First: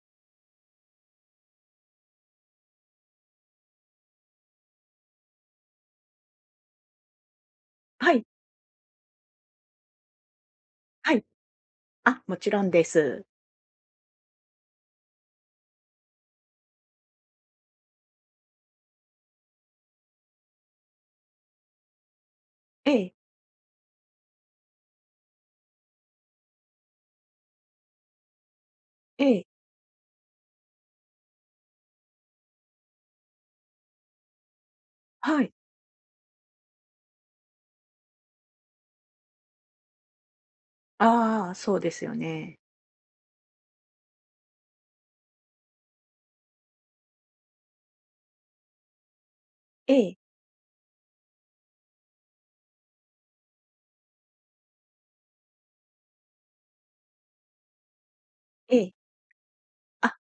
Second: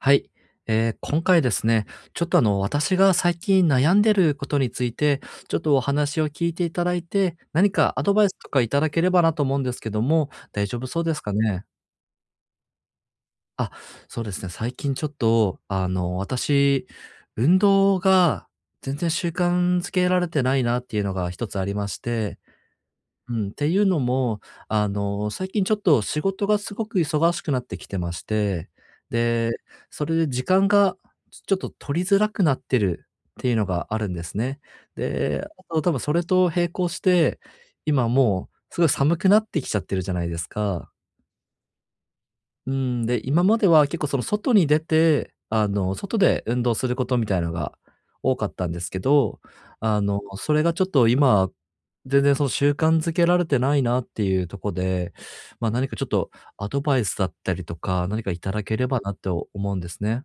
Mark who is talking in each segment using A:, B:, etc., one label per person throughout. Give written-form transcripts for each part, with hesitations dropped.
A: はい。今回ですね、ちょっと私が最近悩んでることについて、ちょっとお話を聞いていただいて、何かア
B: は
A: ドバ
B: い、
A: イスとかいただければなと思うんですけども、大丈夫そうで
B: は
A: す
B: い。
A: かね。
B: あ、もちろんです。
A: あ、そうですね。最近ちょっと、私、運動が全然習慣づけられてないなっていうのが一つありまして、
B: ええ、
A: うん、っていうのも、最近ちょっと仕事がすごく忙しくなってきてまして、
B: ええ、
A: で、それで時間がちょっと取りづらくなってるっていうのがあるんですね。
B: は
A: で、
B: い。
A: あと多分それと並行して、今もうすごい寒くなってきちゃってるじゃないですか。
B: ああ、そうですよね。
A: うん、で、今までは結構その外に出て、外で運動することみたいのが多かったんですけど、
B: ええ、
A: それがちょっと今、全然その習慣づけられてないなっていうとこで、ま、何かちょっとアドバイスだったりとか、何かいただけ
B: え
A: れ
B: え。
A: ばなって思うんです
B: あ、
A: ね。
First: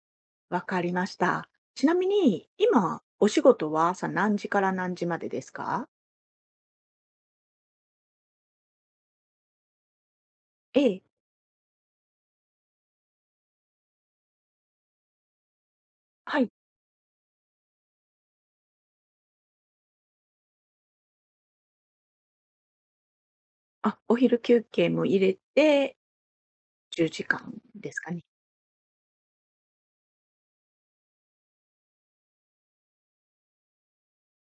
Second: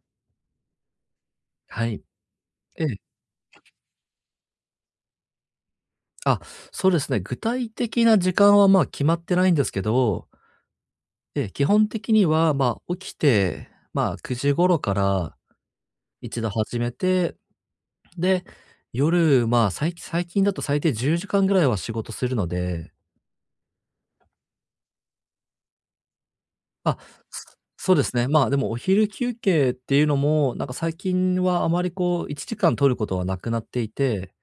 B: わかりました。
A: は
B: ちな
A: い。
B: みに、
A: ええ。
B: 今、お仕事は朝何時から何時までですか？
A: あ、そうですね。具体的な時間は、ま、決まってないんですけど、
B: ええ、
A: ええ、基本的には、ま、起きて、ま、9時頃から
B: は
A: 一度
B: い。
A: 始めて、で、夜、まあ、最近だと最低10時間ぐらいは仕事するので、
B: あ、お昼休憩も入れて
A: あ、
B: 10時間
A: そ
B: で
A: そう
B: す
A: で
B: か
A: す
B: ね。
A: ね。まあ、でもお昼休憩っていうのも、なんか最近はあまりこう1時間取ることはなくなっていて、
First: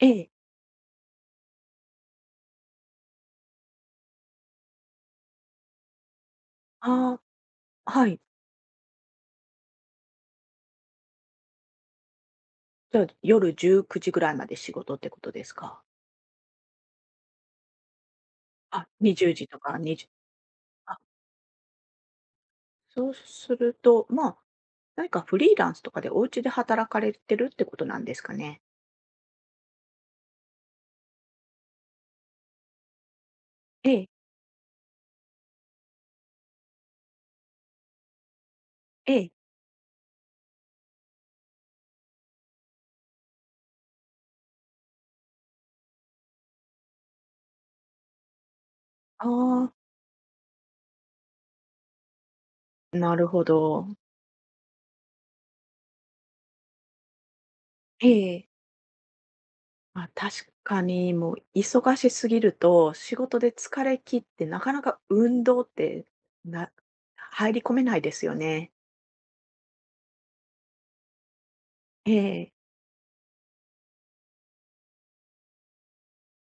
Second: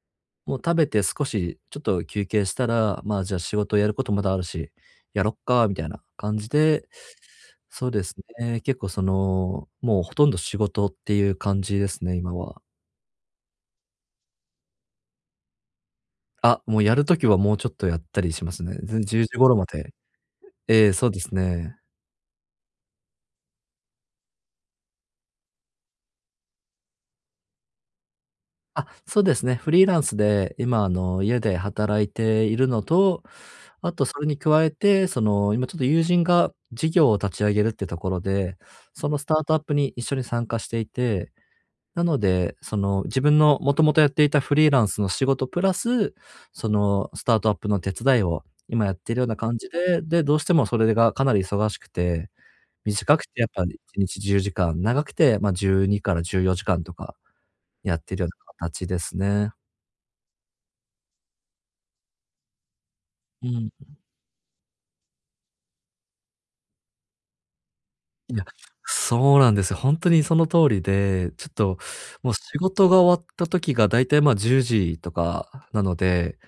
B: ええ、
A: もう食べて少しちょっと休憩したら、まあ、じゃあ仕事やることまだあるし、やろっかみたいな感じで、
B: ああ、
A: そうで
B: は
A: す
B: い。
A: ね。結構その、もうほとんど仕事っていう感じですね、今は。
B: じゃあ、夜19時ぐらいまで仕事ってことですか？
A: あ、もうやるときはもうちょっとやったりしますね。
B: あ、
A: 10
B: 20
A: 時
B: 時
A: 頃
B: と
A: ま
B: か
A: で。
B: 2時、
A: ええ、
B: あ、
A: そうですね。
B: そうすると、まあ何かフリーランスとかでお家で働かれてるってことなんですかね？
A: あ、そうですね。フリーランスで今、家で働いているのと、
B: え
A: あと
B: え、
A: それに加えて、その、今ちょっと友人が事業を立ち上げるってところで、そ
B: え
A: のス
B: え。
A: タートアップに一緒に参加していて、なので、その、自分のもともとやっていたフリーランスの仕事プラス、その、スタートアップの手伝いを今やっているよ
B: あ
A: うな感じ
B: あ、
A: で、で、どうしてもそれがかなり忙しくて、
B: な
A: 短く
B: る
A: て
B: ほ
A: やっぱ
B: ど。
A: 1日10時間、長くて、ま、12から14時間とかやっ
B: え
A: てるよう
B: え。
A: な形ですね。
B: まあ、確かに、もう忙しすぎると、仕事
A: う
B: で
A: ん。
B: 疲れ切って、なかなか運動って、な入り込めないですよ
A: いや、
B: ね。
A: そうなんですよ。ほんとにその通りで、ちょっと
B: え
A: もう
B: え、
A: 仕事が終わった時がだいたい、ま、10時とかなので、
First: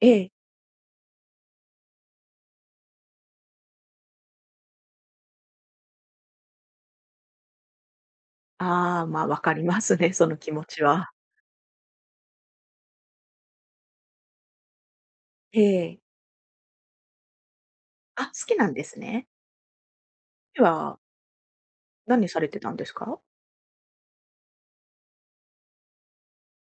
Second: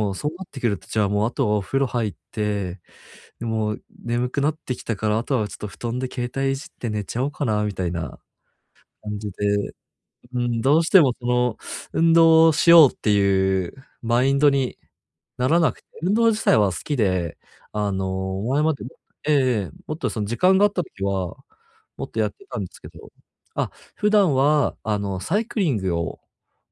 B: え
A: うそ
B: え。
A: うなってくると、じゃあ、もうあとはお風呂入って、で、もう眠くなってきたから、あとはちょっと布団で携帯いじって寝ちゃおうかなみたいな
B: ああ、
A: 感
B: ま、あ、
A: じ
B: わかり
A: で、
B: ますね、その
A: う
B: 気
A: ん、
B: 持
A: ど
B: ち
A: うして
B: は。
A: もその、運動をしようっていうマインドになら
B: え
A: なくて、
B: え。
A: 運動自体は好きで、
B: あ、好き
A: 前
B: なん
A: ま
B: で
A: で、
B: すね。
A: ええええ、もっとその時間
B: で
A: があった
B: は、
A: 時は、もっとや
B: 何
A: っ
B: さ
A: て
B: れ
A: た
B: て
A: んで
B: たん
A: す
B: で
A: け
B: す
A: ど、
B: か？
A: あ、普段は、サイクリングを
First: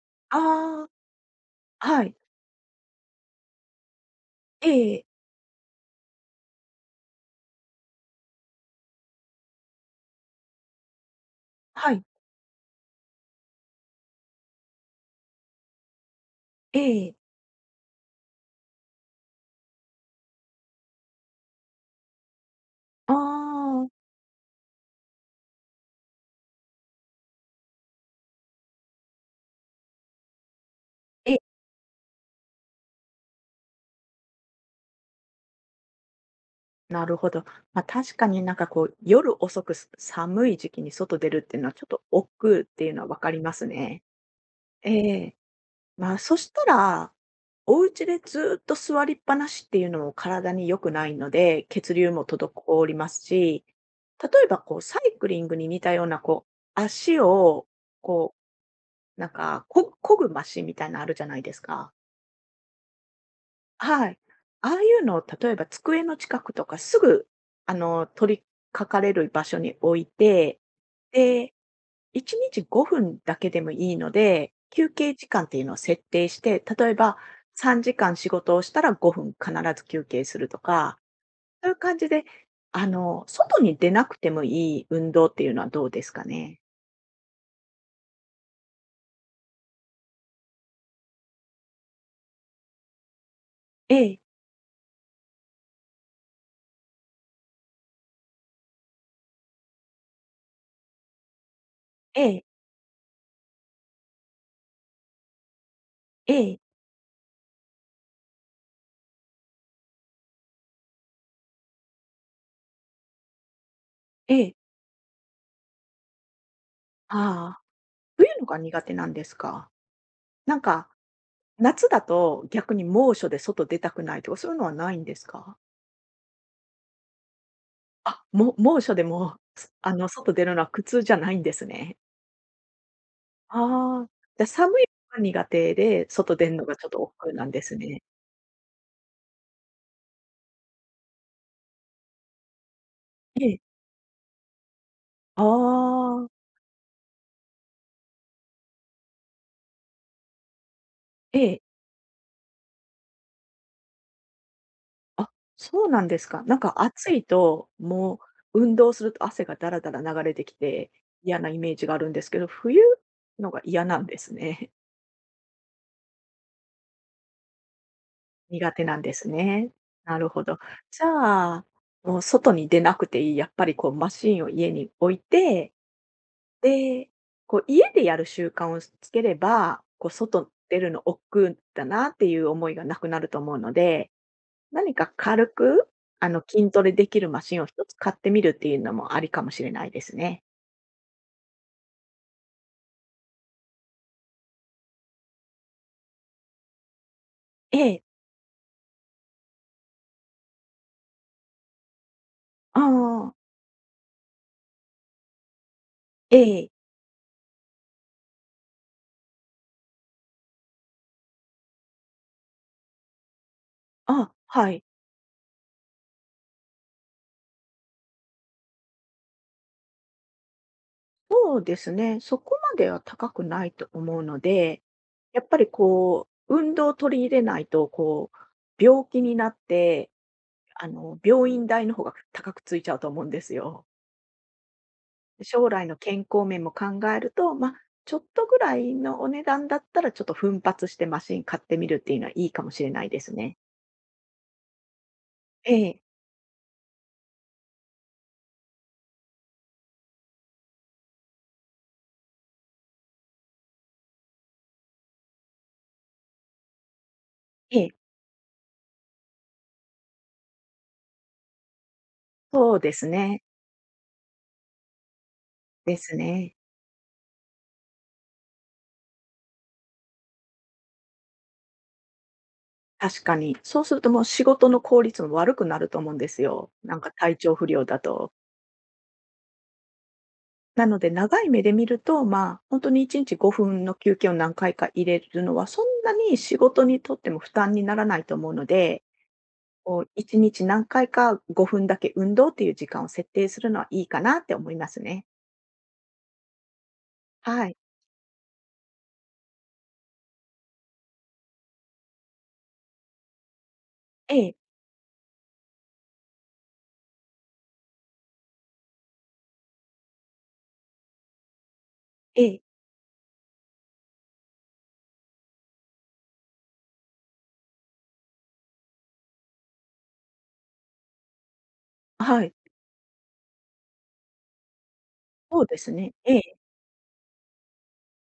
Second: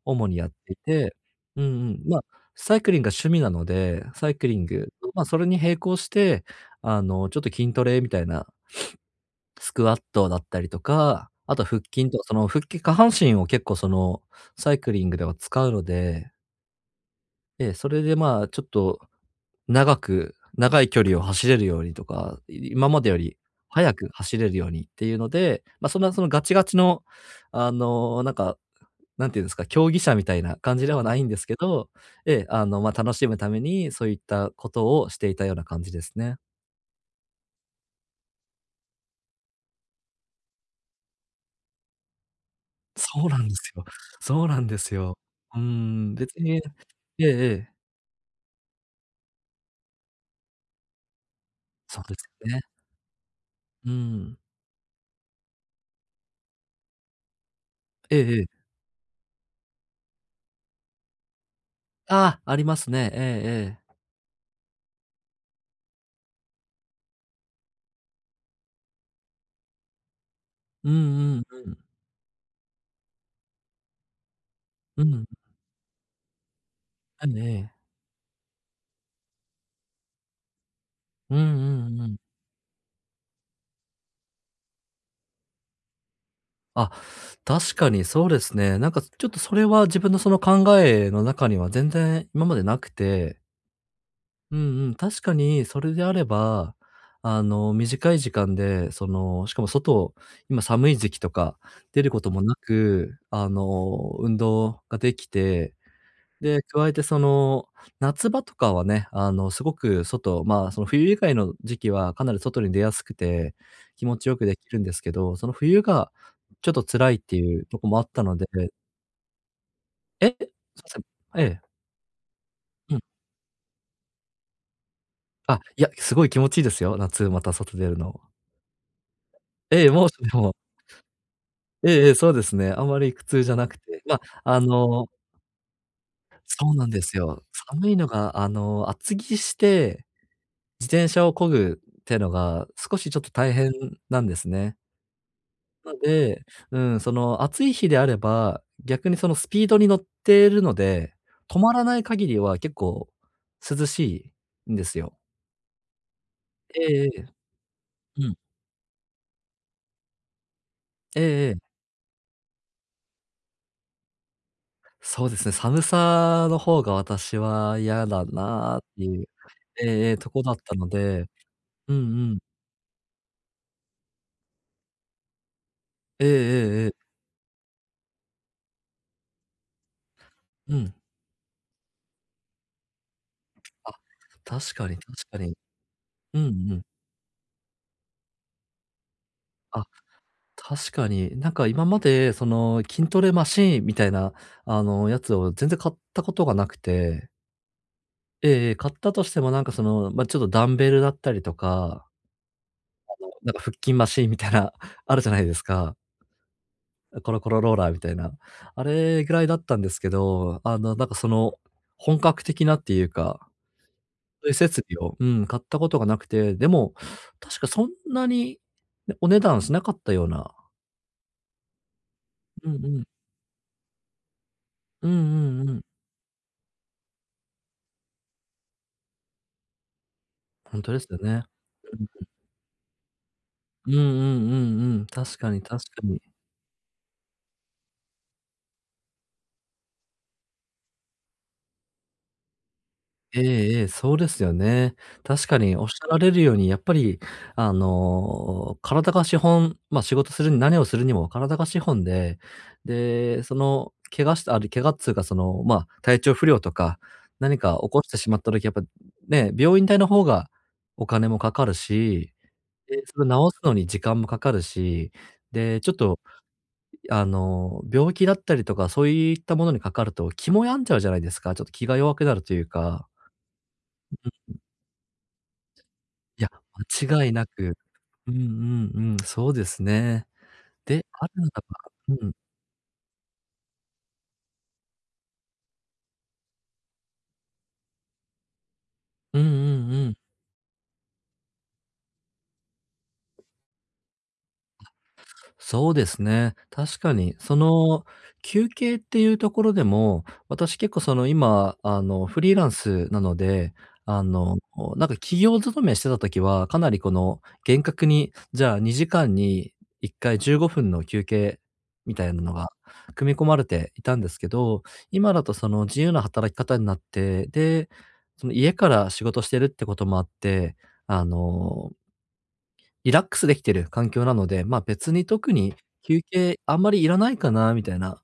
A: 主にやってい
B: ああ、
A: て、うんうん、
B: はい。
A: ま、サイクリングが趣味なので、サイクリン
B: え
A: グ、
B: え、
A: ま、それに並行して、ちょっと筋トレみたいな、スクワットだったりとか、あと腹
B: はい。
A: 筋とその腹筋下半身を結構その、サイクリングでは使うので、
B: ええ。
A: ええ、それでまあ、ちょっと長い距離を走れるようにとか、今まで
B: あ
A: より速
B: あ。
A: く走れるようにっていうので、ま、そんなそのガチガチの、あの、なんか、なんていうんですか、競技者みたいな感じではないん
B: え
A: です
B: え、
A: けど、ええ、ま、楽しむためにそういったことをしていたような感じですね。
B: なるほど。まあ、確かになんかこう、夜遅く、寒い時期に外出るっていうのはちょっと億劫っていうのは分
A: そう
B: か
A: な
B: り
A: ん
B: ま
A: で
B: す
A: すよ。
B: ね。
A: そうなんで
B: え
A: すよ。
B: え。
A: うー
B: ま
A: ん、
B: あ、
A: 別
B: そし
A: に
B: たら、
A: ええええ。
B: お家でずっと座りっぱなしっていうのも体に良くないので、血
A: そう
B: 流
A: です
B: も
A: よね。
B: 滞りますし、
A: うー
B: 例
A: ん。
B: えばこうサイクリングに似たようなこう、足を
A: ええ
B: こ
A: ええ。
B: う、なんか漕ぐマシンみたいなのあるじゃないですか。
A: ああ、ありますね。ええええ。
B: はい。ああいうのを例えば机の近くとかすぐ、あの、取り掛かれる場所に置いて、
A: うん
B: で、
A: うん、
B: 1日5分だけでもいいので、休
A: う
B: 憩
A: ん。
B: 時間っていうのを設定して、例えば
A: うん、ええええ。
B: 3時間仕事をしたら5分必ず休憩するとか、
A: うんうんうん、えええ
B: そ
A: え、
B: ういう感
A: うんうんう
B: じ
A: ん。
B: で、あの、外に出なくてもいい運動っていうのはどうですかね？
A: あ、確かにそうですね。なんかちょっとそれは自分のその考えの中には全然今までなくて、
B: ええ、
A: うんうん、確かにそれであれば、短い時間で、その、しかも外、今寒い時期とか出るこ
B: え
A: とも
B: え、
A: なく、運動ができて、
B: え
A: で、
B: え、
A: 加えてその、夏場とかはね、すごく外、まあ、その冬以外の時期はかなり外に出やすくて、気持ち
B: え
A: よく
B: え。
A: できるんですけど、その冬がちょっと辛いってい
B: ああ、
A: うとこもあった
B: どうい
A: の
B: うの
A: で、
B: が苦手なんですか？
A: え、すい
B: なん
A: ま
B: か
A: せん。ええ、
B: 夏だと、逆に
A: うん。
B: 猛暑で外出たくないとか、そういうのはないんですか？
A: あ、いや、すごい気持ちいいですよ、夏また外出るの。
B: あ、も猛暑でも、す、
A: ええ、
B: あ
A: 猛
B: の、
A: で
B: 外出
A: も
B: るのは苦痛じゃないんです
A: え
B: ね。
A: えええ、そうですね。あまり苦痛じゃなくて、
B: ああ、
A: ま、
B: じゃ、
A: あ
B: 寒い
A: の、
B: のが苦手で、外出んの
A: そう
B: が
A: な
B: ちょ
A: ん
B: っ
A: で
B: と億
A: す
B: 劫
A: よ。
B: なんです
A: 寒い
B: ね。
A: のが、厚着して自転車を漕ぐってのが少しちょっと
B: え
A: 大
B: え。
A: 変なんですね。
B: あ
A: なの
B: あ、
A: で、うん、その暑い日であれば、逆にそのスピードに乗ってるので、
B: え
A: 止
B: え。
A: まらない限りは結構涼しいんですよ。
B: あ、そうなんですか。なん
A: え
B: か
A: ええ
B: 暑
A: え、
B: いと、も
A: うん。
B: う運動すると汗がだらだら流れてきて、
A: え
B: 嫌
A: え
B: な
A: ええ。
B: イメージがあるんですけど、冬のが嫌なんですね。
A: そうですね、寒さの方が私は嫌だ
B: 苦
A: なっ
B: 手な
A: て
B: ん
A: い
B: で
A: う、
B: すね。
A: ええええ、
B: なる
A: とこ
B: ほ
A: だっ
B: ど。
A: たの
B: じ
A: で、
B: ゃあ、
A: うん
B: もう
A: うん、
B: 外に出なくていい、やっぱりこうマシーンを家に置いて、
A: えええええ
B: で、
A: え。
B: こう家でやる習慣をつければ、こう外
A: う
B: 出る
A: ん。
B: の億劫だなっていう思いがなくなると思うの
A: あ、
B: で、
A: 確か
B: 何
A: に
B: か
A: 確か
B: 軽
A: に。
B: く、あ
A: うん
B: の筋
A: うん。
B: トレできるマシンを一つ買ってみるっていうのもありかもしれ
A: あ、
B: ないですね。
A: 確かに。なんか今まで、その、筋トレマシーンみたいな、やつを全然買ったことがなくて。
B: ええ、
A: ええええ、買ったとしてもなんかその、ま、ちょっとダンベルだったりとか、
B: ああ、
A: なんか腹筋マシーンみたいな、あるじゃないですか。
B: ええ、
A: コロコロローラーみたいな。あれぐらいだったんですけど、本格的なっていうか、
B: あ、
A: そういう
B: は
A: 設
B: い。
A: 備を、うん、買ったことがなくて、でも、確かそんなに、ね、お値段しなかったような。
B: そうですね。そこ
A: う
B: ま
A: んう
B: では
A: ん。
B: 高くないと思うので、
A: うん
B: やっぱ
A: うん
B: り
A: うん。
B: こう、運動を取り入れないと、こう、病気になって、
A: ほん
B: あ
A: とですよ
B: の、
A: ね。
B: 病院代の
A: う
B: 方が
A: ん。
B: 高くついちゃうと思うんですよ。
A: うんうんうんうん。確かに
B: 将
A: 確
B: 来の
A: かに。
B: 健康面も考えると、まあ、ちょっとぐらいのお値段だったら、ちょっと奮発してマシン買ってみるっていうのはいいかもしれないです
A: え
B: ね。
A: えええ、そうですよね。確か
B: え
A: におっし
B: え、
A: ゃられるように、やっぱり、体が資本、まあ、仕事するに何をするにも体が資本で、で、その、怪我したあれ、怪我っつうか、その、まあ、体調不良とか、何か
B: え
A: 起
B: え、
A: こしてしまった時、やっぱね、病院代の方がお金もかかるし、
B: そうで
A: で、
B: す
A: それ
B: ね。
A: 治すのに時間もかかるし、で、ちょっ
B: です
A: と、
B: ね。
A: 病気だったりとか、そういったものにかかると気も病んじゃうじゃないですか。ちょっと気が弱くなるというか。
B: 確かに。そうするともう仕事の効率も悪くなると思うんです
A: いや、
B: よ。なんか
A: 間違い
B: 体
A: な
B: 調不
A: く。
B: 良だ
A: う
B: と。
A: んうんうん、そうですね。
B: なの
A: で、
B: で、
A: ある
B: 長
A: な
B: い
A: ら
B: 目で見る
A: ば
B: と、
A: うん。
B: まあ、ほんに1日5分の休憩を何回か入れるのは、そんなに仕事にとっても負担にならないと思うので、
A: うんうん
B: こ
A: う
B: う
A: ん。
B: 1日何回か5分だけ運動っていう時間を設定するのはいいかなって思いますね。
A: そうですね。確かに、そ
B: はい。
A: の、休憩っていうところでも、私結構その今、フリーランスなので、あ
B: え
A: の、
B: え、
A: なんか企業勤めしてた時は、かなりこの、厳格に、じゃあ2時間に1回15分の休憩みたいな
B: え
A: の
B: え、
A: が組み込まれていたんですけど、今だとその自由な働き方になって、で、その家から仕事してるってこともあって、あの、
B: はい、
A: リラックスできてる環境なので、まあ、別に特
B: そう
A: に
B: ですね。
A: 休
B: ええ、
A: 憩あんまりいらないかなみたいな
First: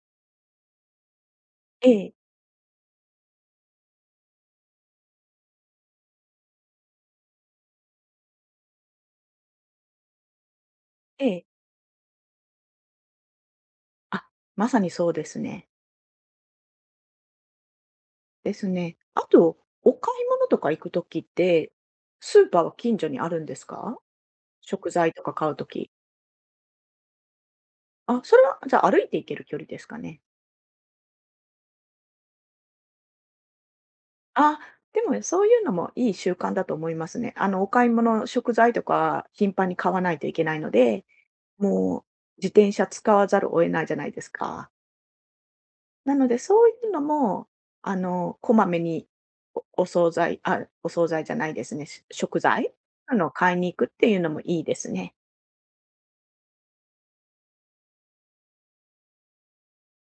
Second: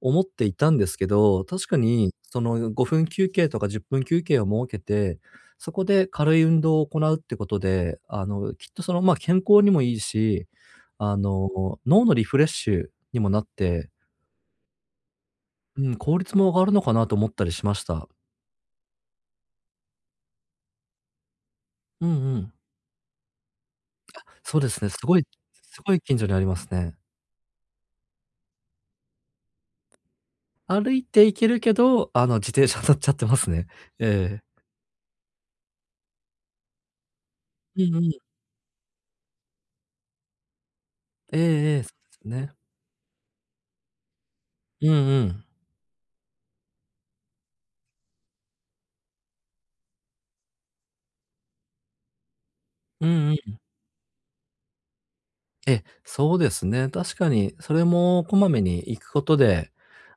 A: 思っていたんですけど、確か
B: え
A: に
B: え、
A: その5分休憩とか10分休憩を設けて、そこで軽い運動を行うってことで、きっとその、まあ、健康にもいいし、
B: ええ。
A: 脳のリフレッシュにもなって、
B: あ、まさにそうですね。
A: うん、効率も上がるのかなと思ったりしました。
B: ですね。あと、お買い物とか行くときって、
A: うんう
B: スー
A: ん。
B: パーは近所にあるんですか？
A: そうですね、
B: 食材とか買うと
A: す
B: き、
A: ごい近所にありますね。
B: あ、それは、じゃあ、歩いて行ける距離ですかね。
A: 歩いて行けるけど、自転車乗っちゃってますね。え
B: あ、
A: え。
B: でもそういうのもいい習慣だと思いますね。あの、お
A: う
B: 買い
A: んうん。
B: 物、食材とか頻繁に買わないといけないので、
A: ええええ、そう
B: もう
A: です
B: 自
A: ね。
B: 転車使わざるを得ないじゃないですか。
A: うんうん。
B: なので、そういうのも、あの、こまめにお惣菜、あ、お惣菜じゃないですね、食材、
A: う
B: あ
A: ん
B: の、
A: う
B: 買い
A: ん。
B: に行くっていうのもいいですね。
A: え、そうですね。確かにそれもこまめに行くことで、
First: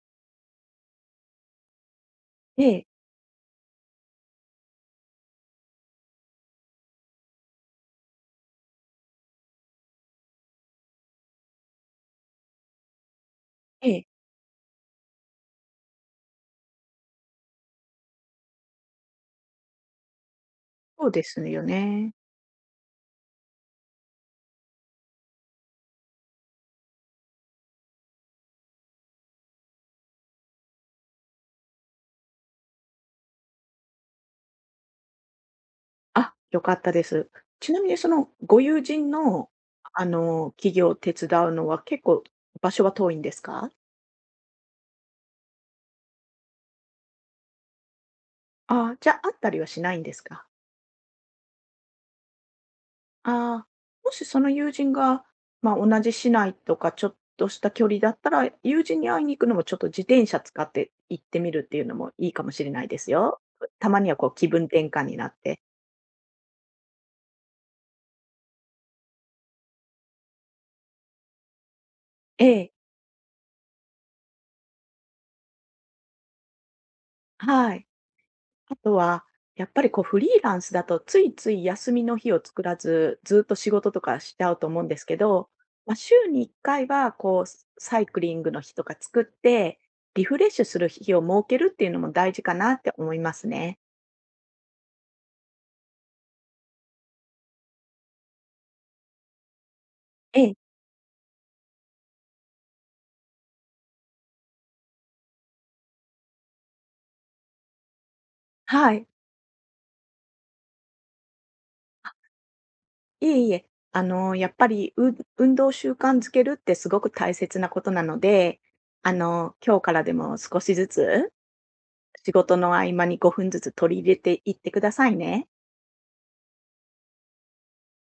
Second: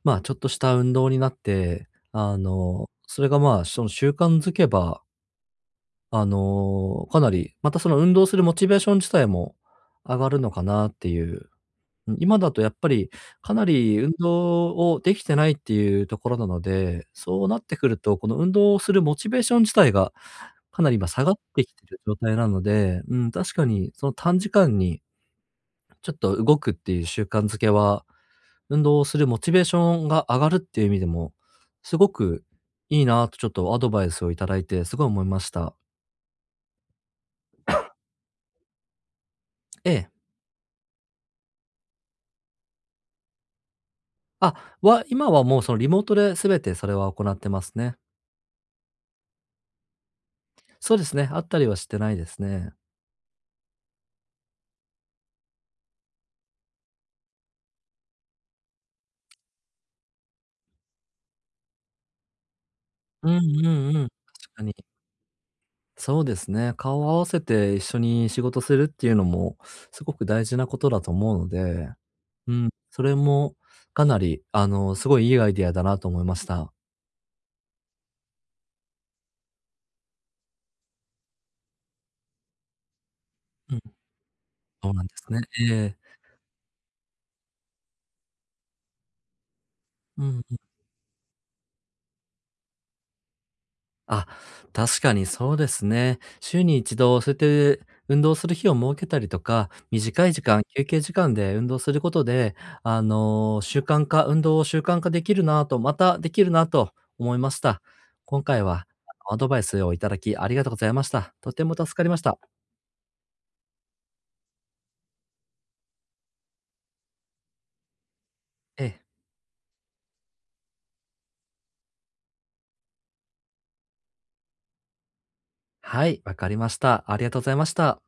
A: まあ、ちょっとした運動になって、
B: ええ、
A: それが、まあ、その習慣づけば、かなり、またその運動するモチベーション自体も上がるのかなっていう、うん、今だとやっぱりかな
B: え
A: り
B: え、
A: 運動をできてないっていうところなので、そうなってくると、この運動をするモチベーション自体がかなり今
B: そうで
A: 下がっ
B: すよ
A: てきてる
B: ね。
A: 状態なので、うん、確かにその短時間にちょっと動くっていう習慣づけは、運動をするモチベーションが上がるっていう意味でも、すごくいいなとちょっとアドバイスをいただいてすごい思いました。
B: あ、良かったです。ちなみにそのご友人の、
A: え
B: あ
A: え。
B: の、企業を手伝うのは結構場所は遠いんですか？
A: あ、今はもうそのリモートで全てそれは行ってますね。
B: ああ、じゃ、会ったりはしないんですか？
A: そうですね、あったりはしてないですね。
B: ああ、もしその友人が、まあ、同じ市内とかちょっとした距離だったら、友人に会いに行くのもちょっと自転車使って行ってみるっていうのもいいかもしれないです
A: う
B: よ。
A: んう
B: た
A: ん
B: ま
A: うん。
B: にはこう気
A: 確か
B: 分
A: に。
B: 転換になって。
A: そうですね。顔を合わせて一緒に仕事するっていうのも、すごく大事なことだと思うので、
B: え
A: うん、
B: え、
A: それもかなり、すごいいいアイディアだなと思いました。
B: はい。あとは、やっぱりこうフリーランスだとついつい休みの日を作らず、ずっと仕
A: う
B: 事
A: ん、
B: とかしちゃうと思うん
A: そう
B: で
A: な
B: す
A: んで
B: け
A: すね。
B: ど、
A: え
B: まあ、
A: え。
B: 週に1回はこうサイクリングの日とか作って、
A: う
B: リフ
A: ん、
B: レッシュする日を設けるっていうのも大事かなって思いますね。
A: あ、確かにそうですね。週に一度、そうやって運動する日を設けたりとか、短い時
B: ええ、
A: 間、休憩時間で運動することで、習慣化運動を習慣化できるなと、できるなと思いました。今回は
B: はい。
A: あのアドバイスをいただきありがとうございました。とても助かりました。
B: いえいえ、あの、やっぱり、運動習慣づけるってすごく大切なことなので、
A: ええ、
B: あの、今日からでも少しずつ、仕事の合間に5分ずつ取り入れていってくださいね。
A: はい、わかりました。ありがとうございました。